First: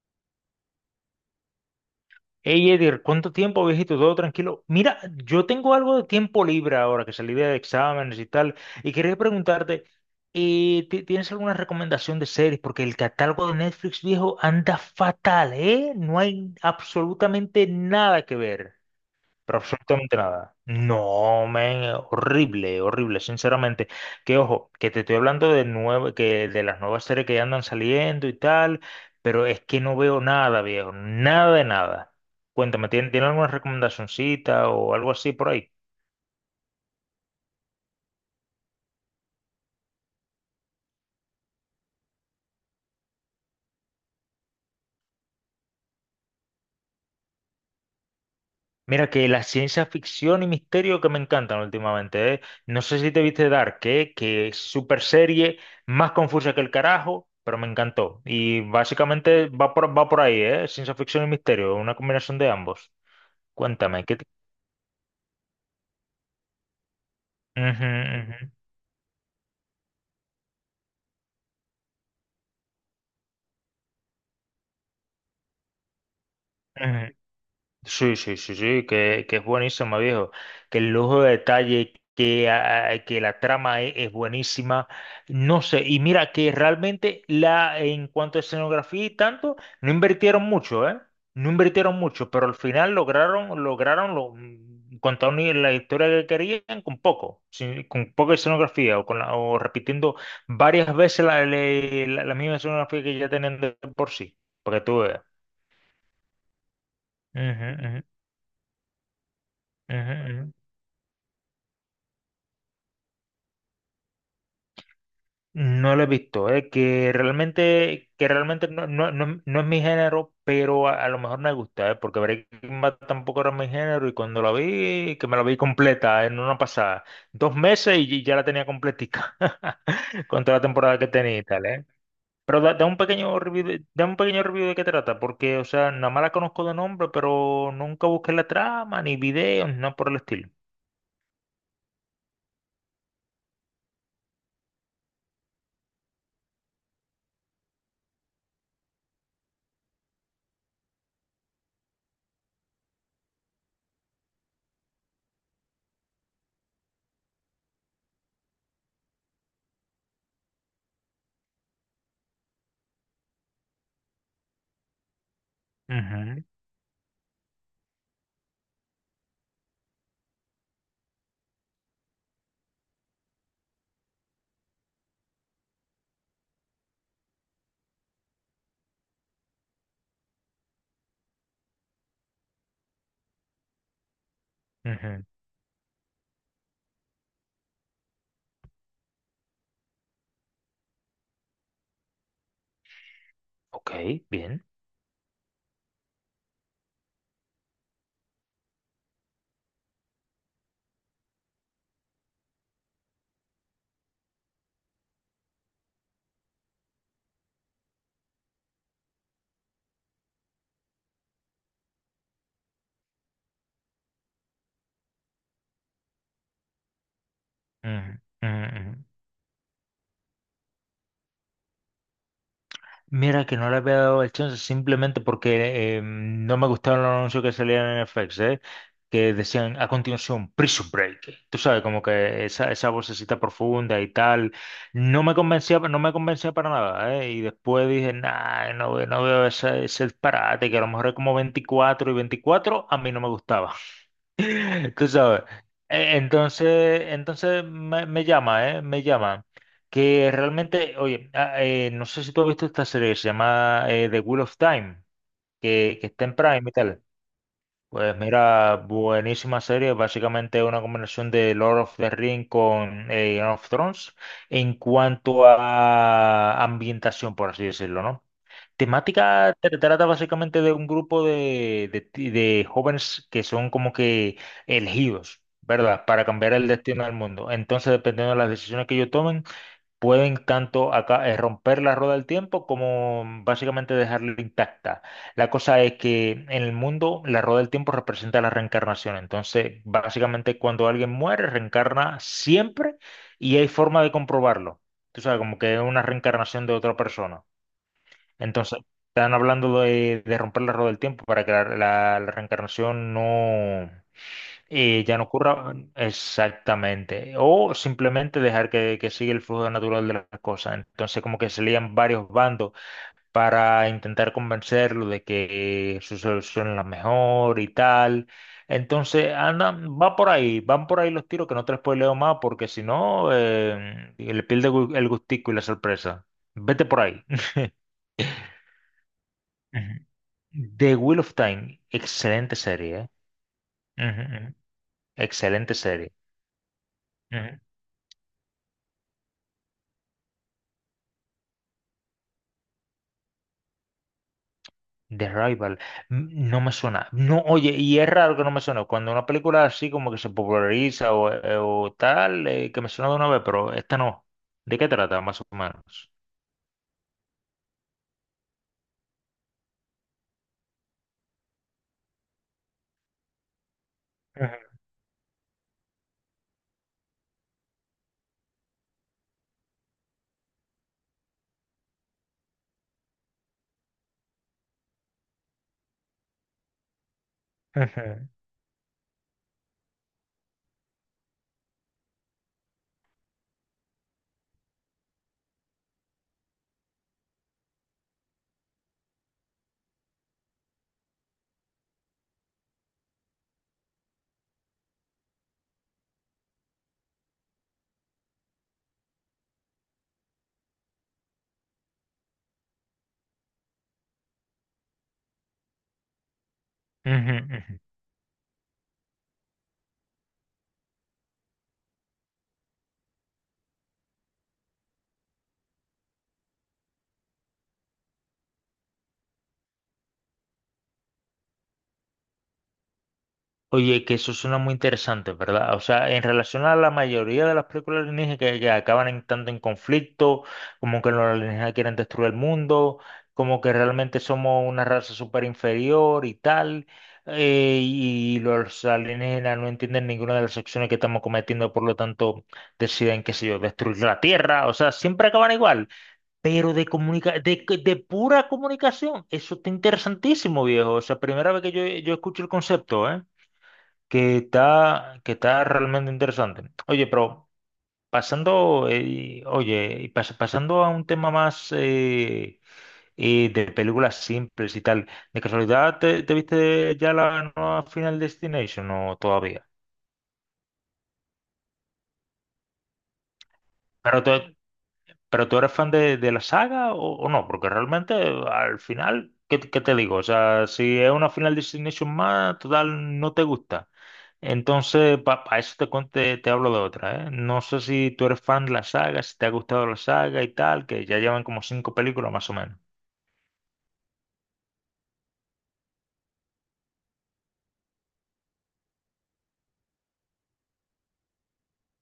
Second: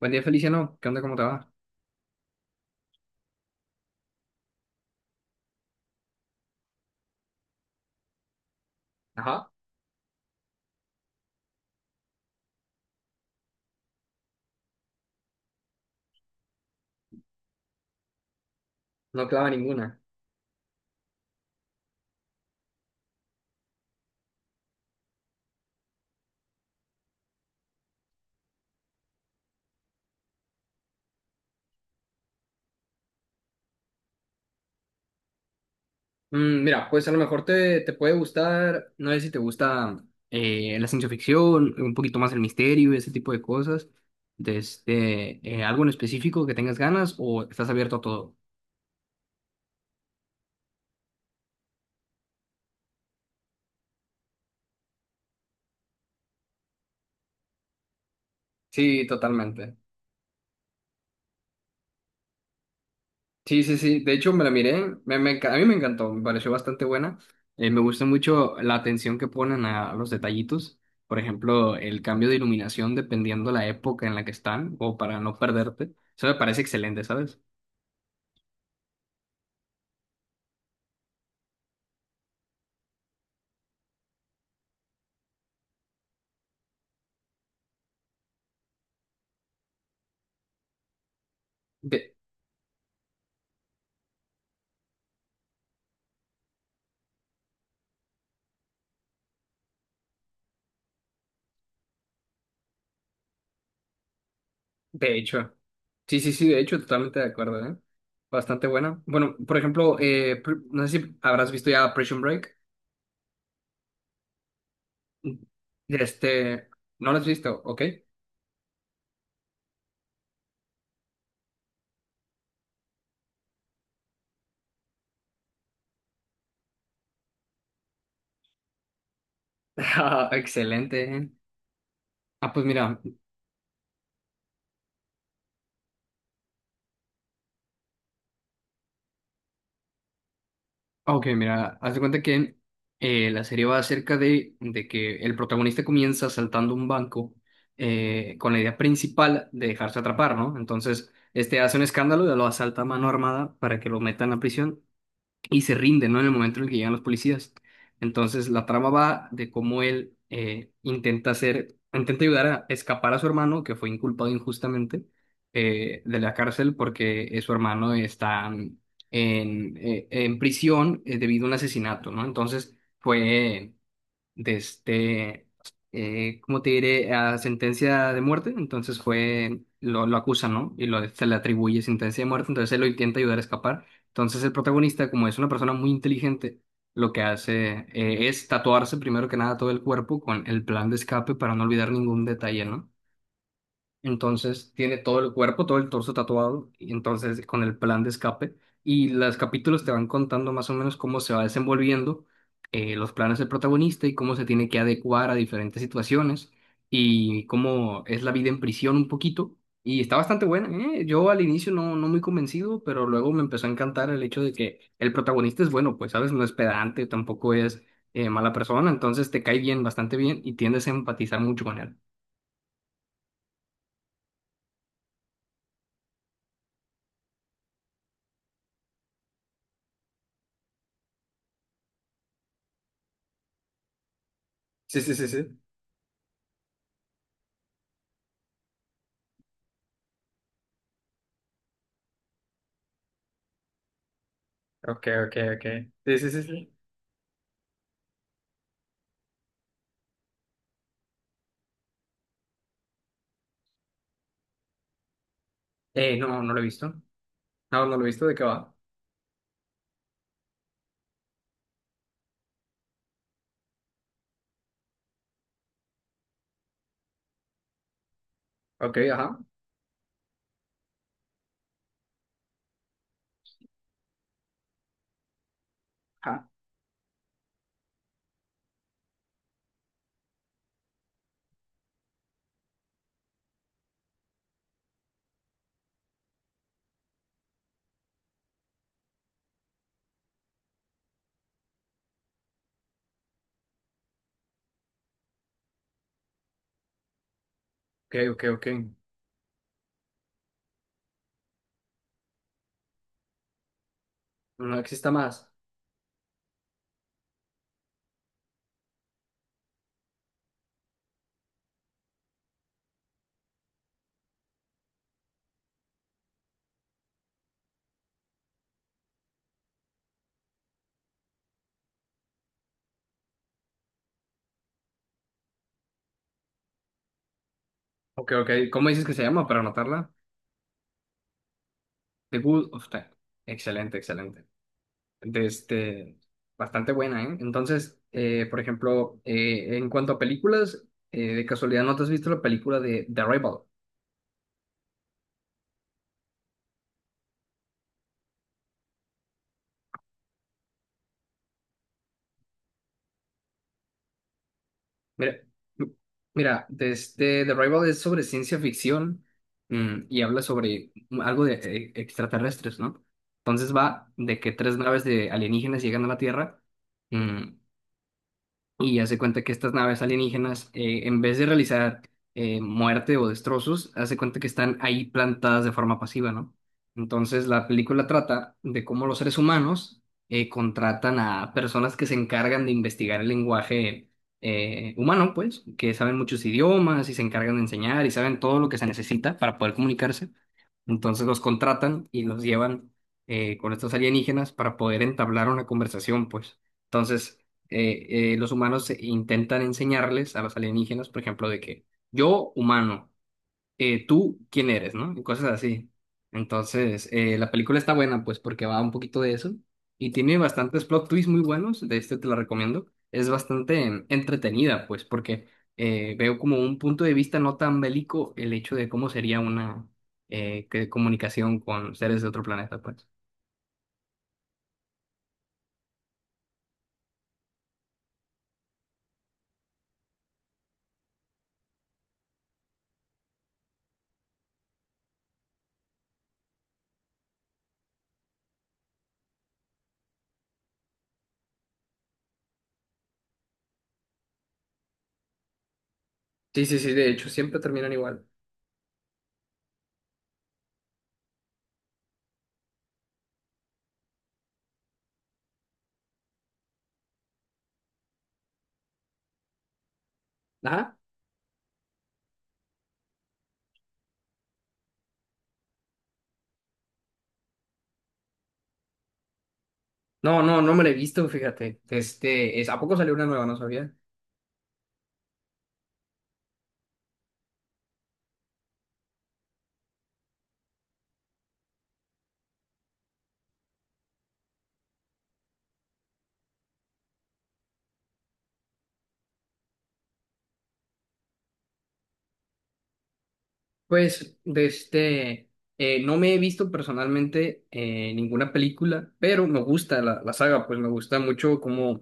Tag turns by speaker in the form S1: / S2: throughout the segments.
S1: Buen día, Feliciano. ¿Qué onda? ¿Cómo te va?
S2: Hey Edir, ¿cuánto tiempo, viejito? Todo tranquilo. Mira, yo tengo algo de tiempo libre ahora que salí de exámenes y tal, y quería
S1: Ajá,
S2: preguntarte, ¿tienes alguna recomendación de series? Porque el catálogo de Netflix viejo anda fatal, ¿eh? No hay absolutamente nada que ver.
S1: no clava
S2: Pero
S1: ninguna.
S2: absolutamente nada. No, men, horrible, horrible, sinceramente. Que ojo, que te estoy hablando de nuevo, que de las nuevas series que ya andan saliendo y tal, pero es que no veo nada, viejo, nada de nada. Cuéntame, ¿tiene, alguna recomendacioncita o algo así por ahí?
S1: Mira, pues a lo mejor te puede gustar, no sé si te gusta la ciencia ficción, un poquito más el misterio, ese tipo de cosas. De este, algo en específico que tengas ganas o estás abierto a todo.
S2: Mira que la ciencia ficción y misterio que me encantan últimamente, ¿eh? No sé si te viste Dark, ¿eh? Que es super serie, más confusa que el carajo, pero me encantó. Y
S1: Sí,
S2: básicamente va
S1: totalmente.
S2: por, va por ahí, ¿eh? Ciencia ficción y misterio, una combinación de ambos.
S1: Sí, sí, sí.
S2: Cuéntame,
S1: De
S2: ¿qué te?
S1: hecho, me la miré. A mí me encantó. Me pareció bastante buena. Me gusta
S2: Ujú,
S1: mucho la atención que ponen a los detallitos. Por ejemplo, el cambio de iluminación dependiendo la época en la que están o para no perderte. Eso me parece
S2: ujú,
S1: excelente,
S2: ujú.
S1: ¿sabes?
S2: Sí, sí, sí, sí, que es buenísima, viejo. Que el lujo de detalle, que la trama es buenísima. No sé, y mira que realmente en cuanto a escenografía y tanto, no invirtieron mucho, ¿eh? No invirtieron
S1: De,
S2: mucho, pero al final lograron contar la historia que querían con poco, con poca escenografía o, o repitiendo varias veces la misma escenografía que ya tenían de por sí, para que tú
S1: de
S2: veas.
S1: hecho. Sí, sí, sí. De hecho, totalmente de
S2: Ujú,
S1: acuerdo, ¿eh?
S2: ujú,
S1: Bastante buena. Bueno, por ejemplo,
S2: ujú, ujú.
S1: no sé si habrás visto ya Prison Break.
S2: No lo he visto,
S1: Este,
S2: que
S1: ¿no lo has visto? ¿Ok?
S2: realmente, que realmente no es mi género, pero a lo mejor me gusta, porque Breaking Bad tampoco era mi género y cuando la vi, que me la vi completa en una pasada, dos meses y ya la tenía completica,
S1: Ah,
S2: con toda la
S1: Excelente.
S2: temporada que
S1: ¿eh?
S2: tenía y tal.
S1: Ah,
S2: Pero
S1: pues
S2: da un
S1: mira.
S2: pequeño review de qué trata, porque, o sea, nada más la conozco de nombre, pero nunca busqué la trama, ni videos, ni nada por el estilo.
S1: Ok, mira, haz de cuenta que la serie va acerca de que el protagonista comienza saltando un banco, con la idea principal de dejarse atrapar, ¿no? Entonces, este hace un escándalo y lo asalta a mano armada para que lo metan a prisión y se rinde, ¿no? En el momento en el que llegan los policías. Entonces, la trama va de cómo él intenta ayudar a escapar a su hermano, que fue inculpado injustamente, de la
S2: Ujú,
S1: cárcel porque su hermano está en prisión, debido a un asesinato, ¿no? Entonces, fue de este, ¿cómo te diré? A sentencia de muerte, entonces lo acusan, ¿no? Y se le atribuye sentencia de muerte, entonces él lo intenta ayudar a escapar. Entonces el protagonista,
S2: ujú.
S1: como es una persona muy inteligente, lo que hace es tatuarse primero que nada todo el cuerpo con el plan de escape para no olvidar ningún detalle, ¿no?
S2: Ok, bien.
S1: Entonces tiene todo el cuerpo, todo el torso tatuado, y entonces con el plan de escape. Y los capítulos te van contando más o menos cómo se va desenvolviendo, los planes del protagonista y cómo se tiene que adecuar a diferentes situaciones y cómo es la vida en prisión un poquito. Y está bastante buena, ¿eh? Yo al inicio no muy convencido, pero luego me empezó a encantar el hecho de que el protagonista es bueno, pues, ¿sabes? No es pedante, tampoco es
S2: Ujú, ujú,
S1: mala persona,
S2: ujú.
S1: entonces te cae bien, bastante bien, y tiendes a empatizar mucho con él.
S2: Mira que no le había dado el chance simplemente porque no me gustaron los anuncios que salían en FX, ¿eh? Que decían a continuación Prison Break. Tú sabes, como que esa vocecita profunda y tal.
S1: Sí, sí,
S2: No
S1: sí,
S2: me
S1: sí.
S2: convencía, no me convencía para nada, ¿eh? Y después dije, nah, no, no veo ese disparate, que a lo mejor es como 24 y 24 a mí no me gustaba.
S1: Ok,
S2: Tú
S1: ok,
S2: sabes.
S1: ok.
S2: E-
S1: Sí, sí, sí, sí.
S2: Entonces, entonces me llama, ¿eh? Me llama. Que realmente, oye, no sé si tú has visto esta serie, que se llama The Wheel of Time, que
S1: Eh,
S2: está en
S1: no, no lo
S2: Prime
S1: he
S2: y
S1: visto.
S2: tal.
S1: No, no lo he
S2: Pues
S1: visto. ¿De qué va?
S2: mira, buenísima serie, básicamente una combinación de Lord of the Ring con Game of Thrones en cuanto a ambientación, por así decirlo, ¿no?
S1: Ok, ajá.
S2: Temática trata básicamente de un grupo de jóvenes que son como que elegidos, ¿verdad? Para
S1: Ajá.
S2: cambiar el destino del mundo. Entonces, dependiendo de las decisiones que ellos tomen, pueden tanto acá, romper la rueda del tiempo como básicamente dejarla intacta. La cosa es que en el mundo la rueda del tiempo representa la reencarnación. Entonces, básicamente cuando alguien muere, reencarna siempre y hay forma de comprobarlo. Tú sabes, como que es una reencarnación de otra persona.
S1: Ok, ok, ok.
S2: Entonces, están hablando de romper la rueda del tiempo para que la reencarnación no
S1: No
S2: eh,
S1: exista
S2: ya no
S1: más.
S2: ocurra exactamente. O simplemente dejar que siga el flujo natural de las cosas. Entonces, como que se lían varios bandos para intentar convencerlo de que su solución es la mejor y tal. Entonces, va por ahí, van por ahí los tiros que no te los spoileo más porque si no, le pierde el gustico y la sorpresa. Vete por ahí.
S1: Ok, ok. ¿Cómo dices que se llama para anotarla?
S2: Ujú. The Wheel of Time,
S1: The
S2: excelente
S1: Good of
S2: serie,
S1: Time.
S2: ¿eh?
S1: Excelente,
S2: Ujú,
S1: excelente.
S2: ujú.
S1: De
S2: Excelente serie.
S1: este, bastante buena, ¿eh?
S2: Ujú.
S1: Entonces, por ejemplo, en cuanto a películas, de casualidad, ¿no te has visto la película de The Rival?
S2: The Rival, no me suena. No, oye, y es raro que no me suene. Cuando una película así como que se populariza o tal, que me suena de una vez, pero esta no. ¿De qué trata,
S1: Mira,
S2: más o
S1: m-
S2: menos?
S1: mira, desde The Rival es sobre ciencia ficción, y habla sobre algo de extraterrestres, ¿no? Entonces va de que tres
S2: Ujú,
S1: naves de alienígenas llegan a la Tierra. mm, y hace cuenta que estas naves alienígenas, en vez de realizar muerte o destrozos, hace cuenta que están ahí plantadas de forma pasiva, ¿no? Entonces la película
S2: ujú,
S1: trata de cómo los seres humanos contratan a personas que se encargan de investigar el lenguaje humano, pues, que saben muchos idiomas y se encargan de enseñar y saben todo lo que se necesita para poder comunicarse. Entonces los contratan y los llevan con estos alienígenas para poder entablar una conversación, pues. Entonces, los humanos intentan enseñarles a los alienígenas, por ejemplo, de que yo, humano, tú, ¿quién eres?, ¿no? Y cosas así. Entonces,
S2: ujú,
S1: la película
S2: ujú.
S1: está buena, pues, porque va un poquito de eso y tiene bastantes plot twists muy buenos, de este te la recomiendo. Es bastante entretenida, pues, porque veo como un punto de vista no tan bélico el hecho de cómo sería una comunicación con seres de otro planeta, pues.
S2: Oye, que eso suena muy interesante, ¿verdad? O sea, en relación a la mayoría de las películas alienígenas que acaban tanto en conflicto, como que los alienígenas quieren destruir el mundo, como que realmente somos una raza súper inferior y tal, y los alienígenas no entienden ninguna de las acciones que estamos cometiendo, por lo tanto deciden, qué sé yo, destruir la Tierra, o sea, siempre acaban igual,
S1: Sí,
S2: pero
S1: sí,
S2: de,
S1: sí, de hecho,
S2: comunica
S1: siempre
S2: de,
S1: terminan
S2: de
S1: igual.
S2: pura comunicación, eso está interesantísimo, viejo, o sea, primera vez que yo escucho el concepto, ¿eh? Que está realmente interesante. Oye, pero pasando, oye, y pas- pasando a
S1: Ajá.
S2: un tema más, de películas simples y tal, ¿de casualidad te viste ya la nueva Final Destination o todavía?
S1: No, no, no me la he visto, fíjate. Este, ¿a poco salió una nueva? No sabía.
S2: Pero to- ¿Pero tú eres fan de la saga o no? Porque realmente al final, ¿qué te digo? O sea, si es una Final Destination más, total, no te gusta. Entonces, para eso te hablo de otra, ¿eh? No sé si tú eres fan de la saga, si te ha gustado la saga y tal, que ya llevan como cinco películas más o menos.
S1: Pues, de este, no me he visto personalmente ninguna película, pero me gusta la saga, pues me gusta mucho cómo,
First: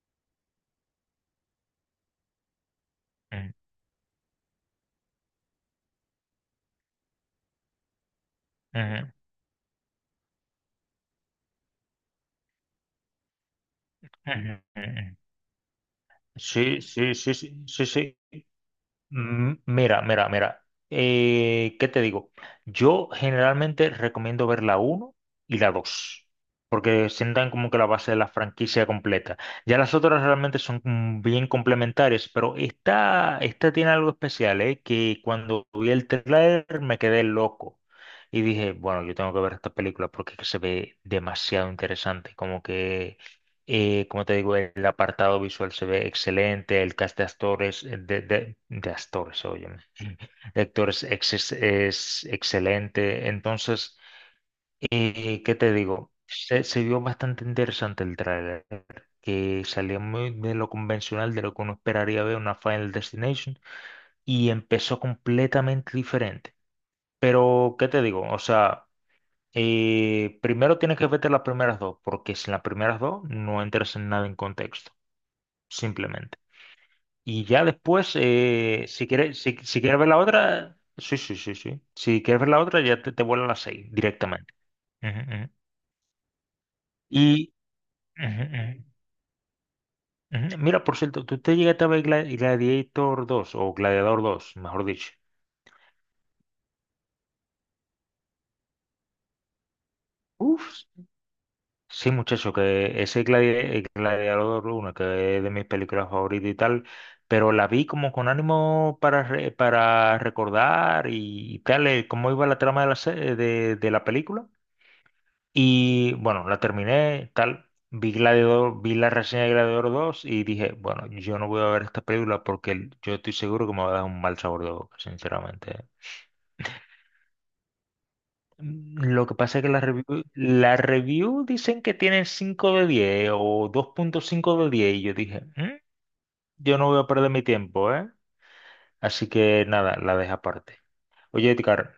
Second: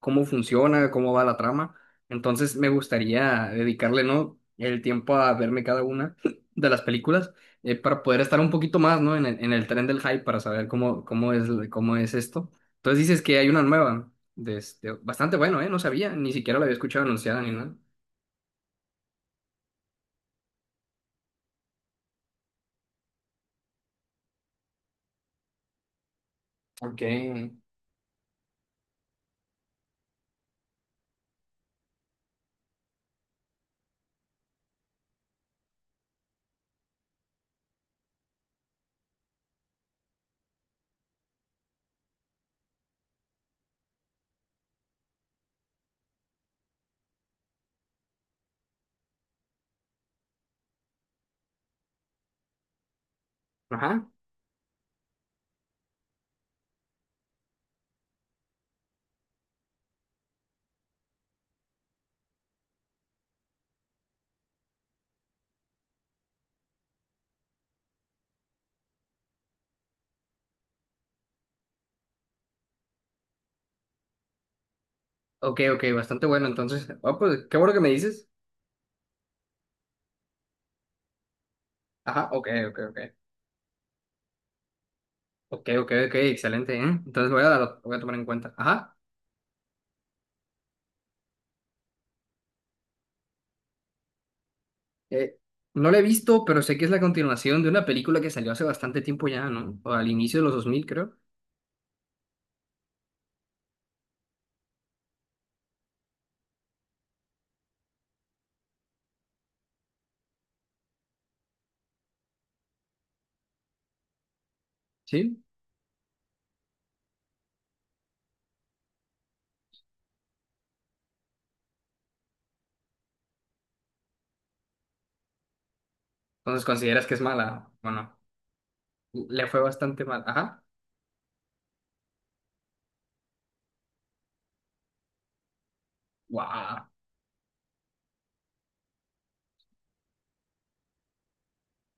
S1: cómo funciona, cómo va la trama. Entonces me gustaría
S2: Mm,
S1: dedicarle, ¿no?, el tiempo a verme cada una de las películas, para poder estar un poquito más,
S2: ujú,
S1: ¿no?, en el tren del hype para saber cómo es esto. Entonces dices que hay una nueva,
S2: ujú,
S1: de este,
S2: ujú.
S1: bastante bueno, ¿eh? No sabía, ni siquiera la había
S2: Sí,
S1: escuchado
S2: sí, sí,
S1: anunciada ni
S2: sí,
S1: nada.
S2: sí, sí. Mira, mira, mira. ¿Qué te digo? Yo generalmente recomiendo ver la uno y la 2,
S1: Ok.
S2: porque sientan como que la base de la franquicia completa. Ya las otras realmente son bien complementarias, pero esta tiene algo especial, ¿eh? Que cuando vi el trailer me quedé loco y dije, bueno, yo tengo que ver esta película porque es que se ve demasiado interesante, como que como te digo, el apartado visual se ve excelente, el cast de actores, óyeme, es excelente. Entonces,
S1: Ajá.
S2: ¿qué te digo? Se vio bastante interesante el tráiler, que salió muy de lo convencional, de lo que uno esperaría ver una Final Destination, y empezó completamente diferente. Pero, ¿qué te digo? O sea, primero tienes que verte las primeras dos, porque sin las primeras dos no entras en nada en contexto
S1: Ok, ok, bastante
S2: simplemente.
S1: bueno. Entonces, ah,
S2: Y
S1: pues qué
S2: ya
S1: bueno que me
S2: después,
S1: dices.
S2: si quieres, si quieres ver la otra, sí, sí, sí, sí. Si
S1: Ajá,
S2: quieres
S1: ok,
S2: ver la
S1: ok,
S2: otra,
S1: ok.
S2: ya te vuelan las seis directamente. Ujú, ujú.
S1: Ok, ok, ok, excelente, ¿eh? Entonces
S2: Y
S1: voy a tomar en cuenta.
S2: ujú,
S1: Ajá.
S2: ujú, ujú. Mira, por cierto, ¿tú te llegaste a ver Gladiator 2 o Gladiador dos mejor dicho?
S1: Eh, no la he visto, pero sé que es la continuación de una película que salió hace bastante tiempo ya, ¿no? O al inicio de los dos
S2: Uf,
S1: mil creo.
S2: sí, muchacho, que el Gladiador uno que es de mis películas favoritas y tal, pero la vi como con ánimo para, para recordar y tal, cómo iba la trama de de la película.
S1: ¿Sí?
S2: Y bueno, la terminé, tal, vi Gladiador, vi la reseña de Gladiador dos y dije, bueno, yo no voy a ver esta película porque yo estoy seguro que me va a dar un mal sabor de boca, sinceramente.
S1: Entonces consideras que es mala. Bueno,
S2: Lo que
S1: le
S2: pasa
S1: fue
S2: es que la review,
S1: bastante mal. Ajá.
S2: la review dicen que tienen 5 de 10 o 2.5 de 10 y yo dije, yo no
S1: Guau.
S2: voy a perder mi tiempo, ¿eh?" Así que nada, la dejo aparte. Oye, Edgar,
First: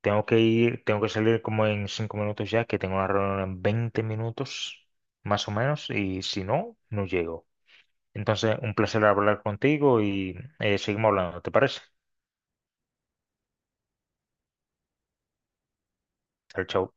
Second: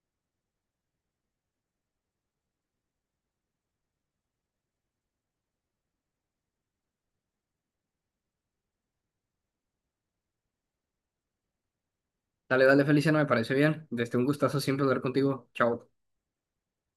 S2: tengo que ir, tengo que salir como en 5 minutos ya, que tengo una reunión en 20 minutos, más o menos, y si no, no llego. Entonces, un placer hablar contigo y seguimos hablando, ¿te parece?
S1: Dale, dale, Felicia, no me parece bien. Desde un gustazo siempre hablar contigo. Chao.
S2: Chao, chao.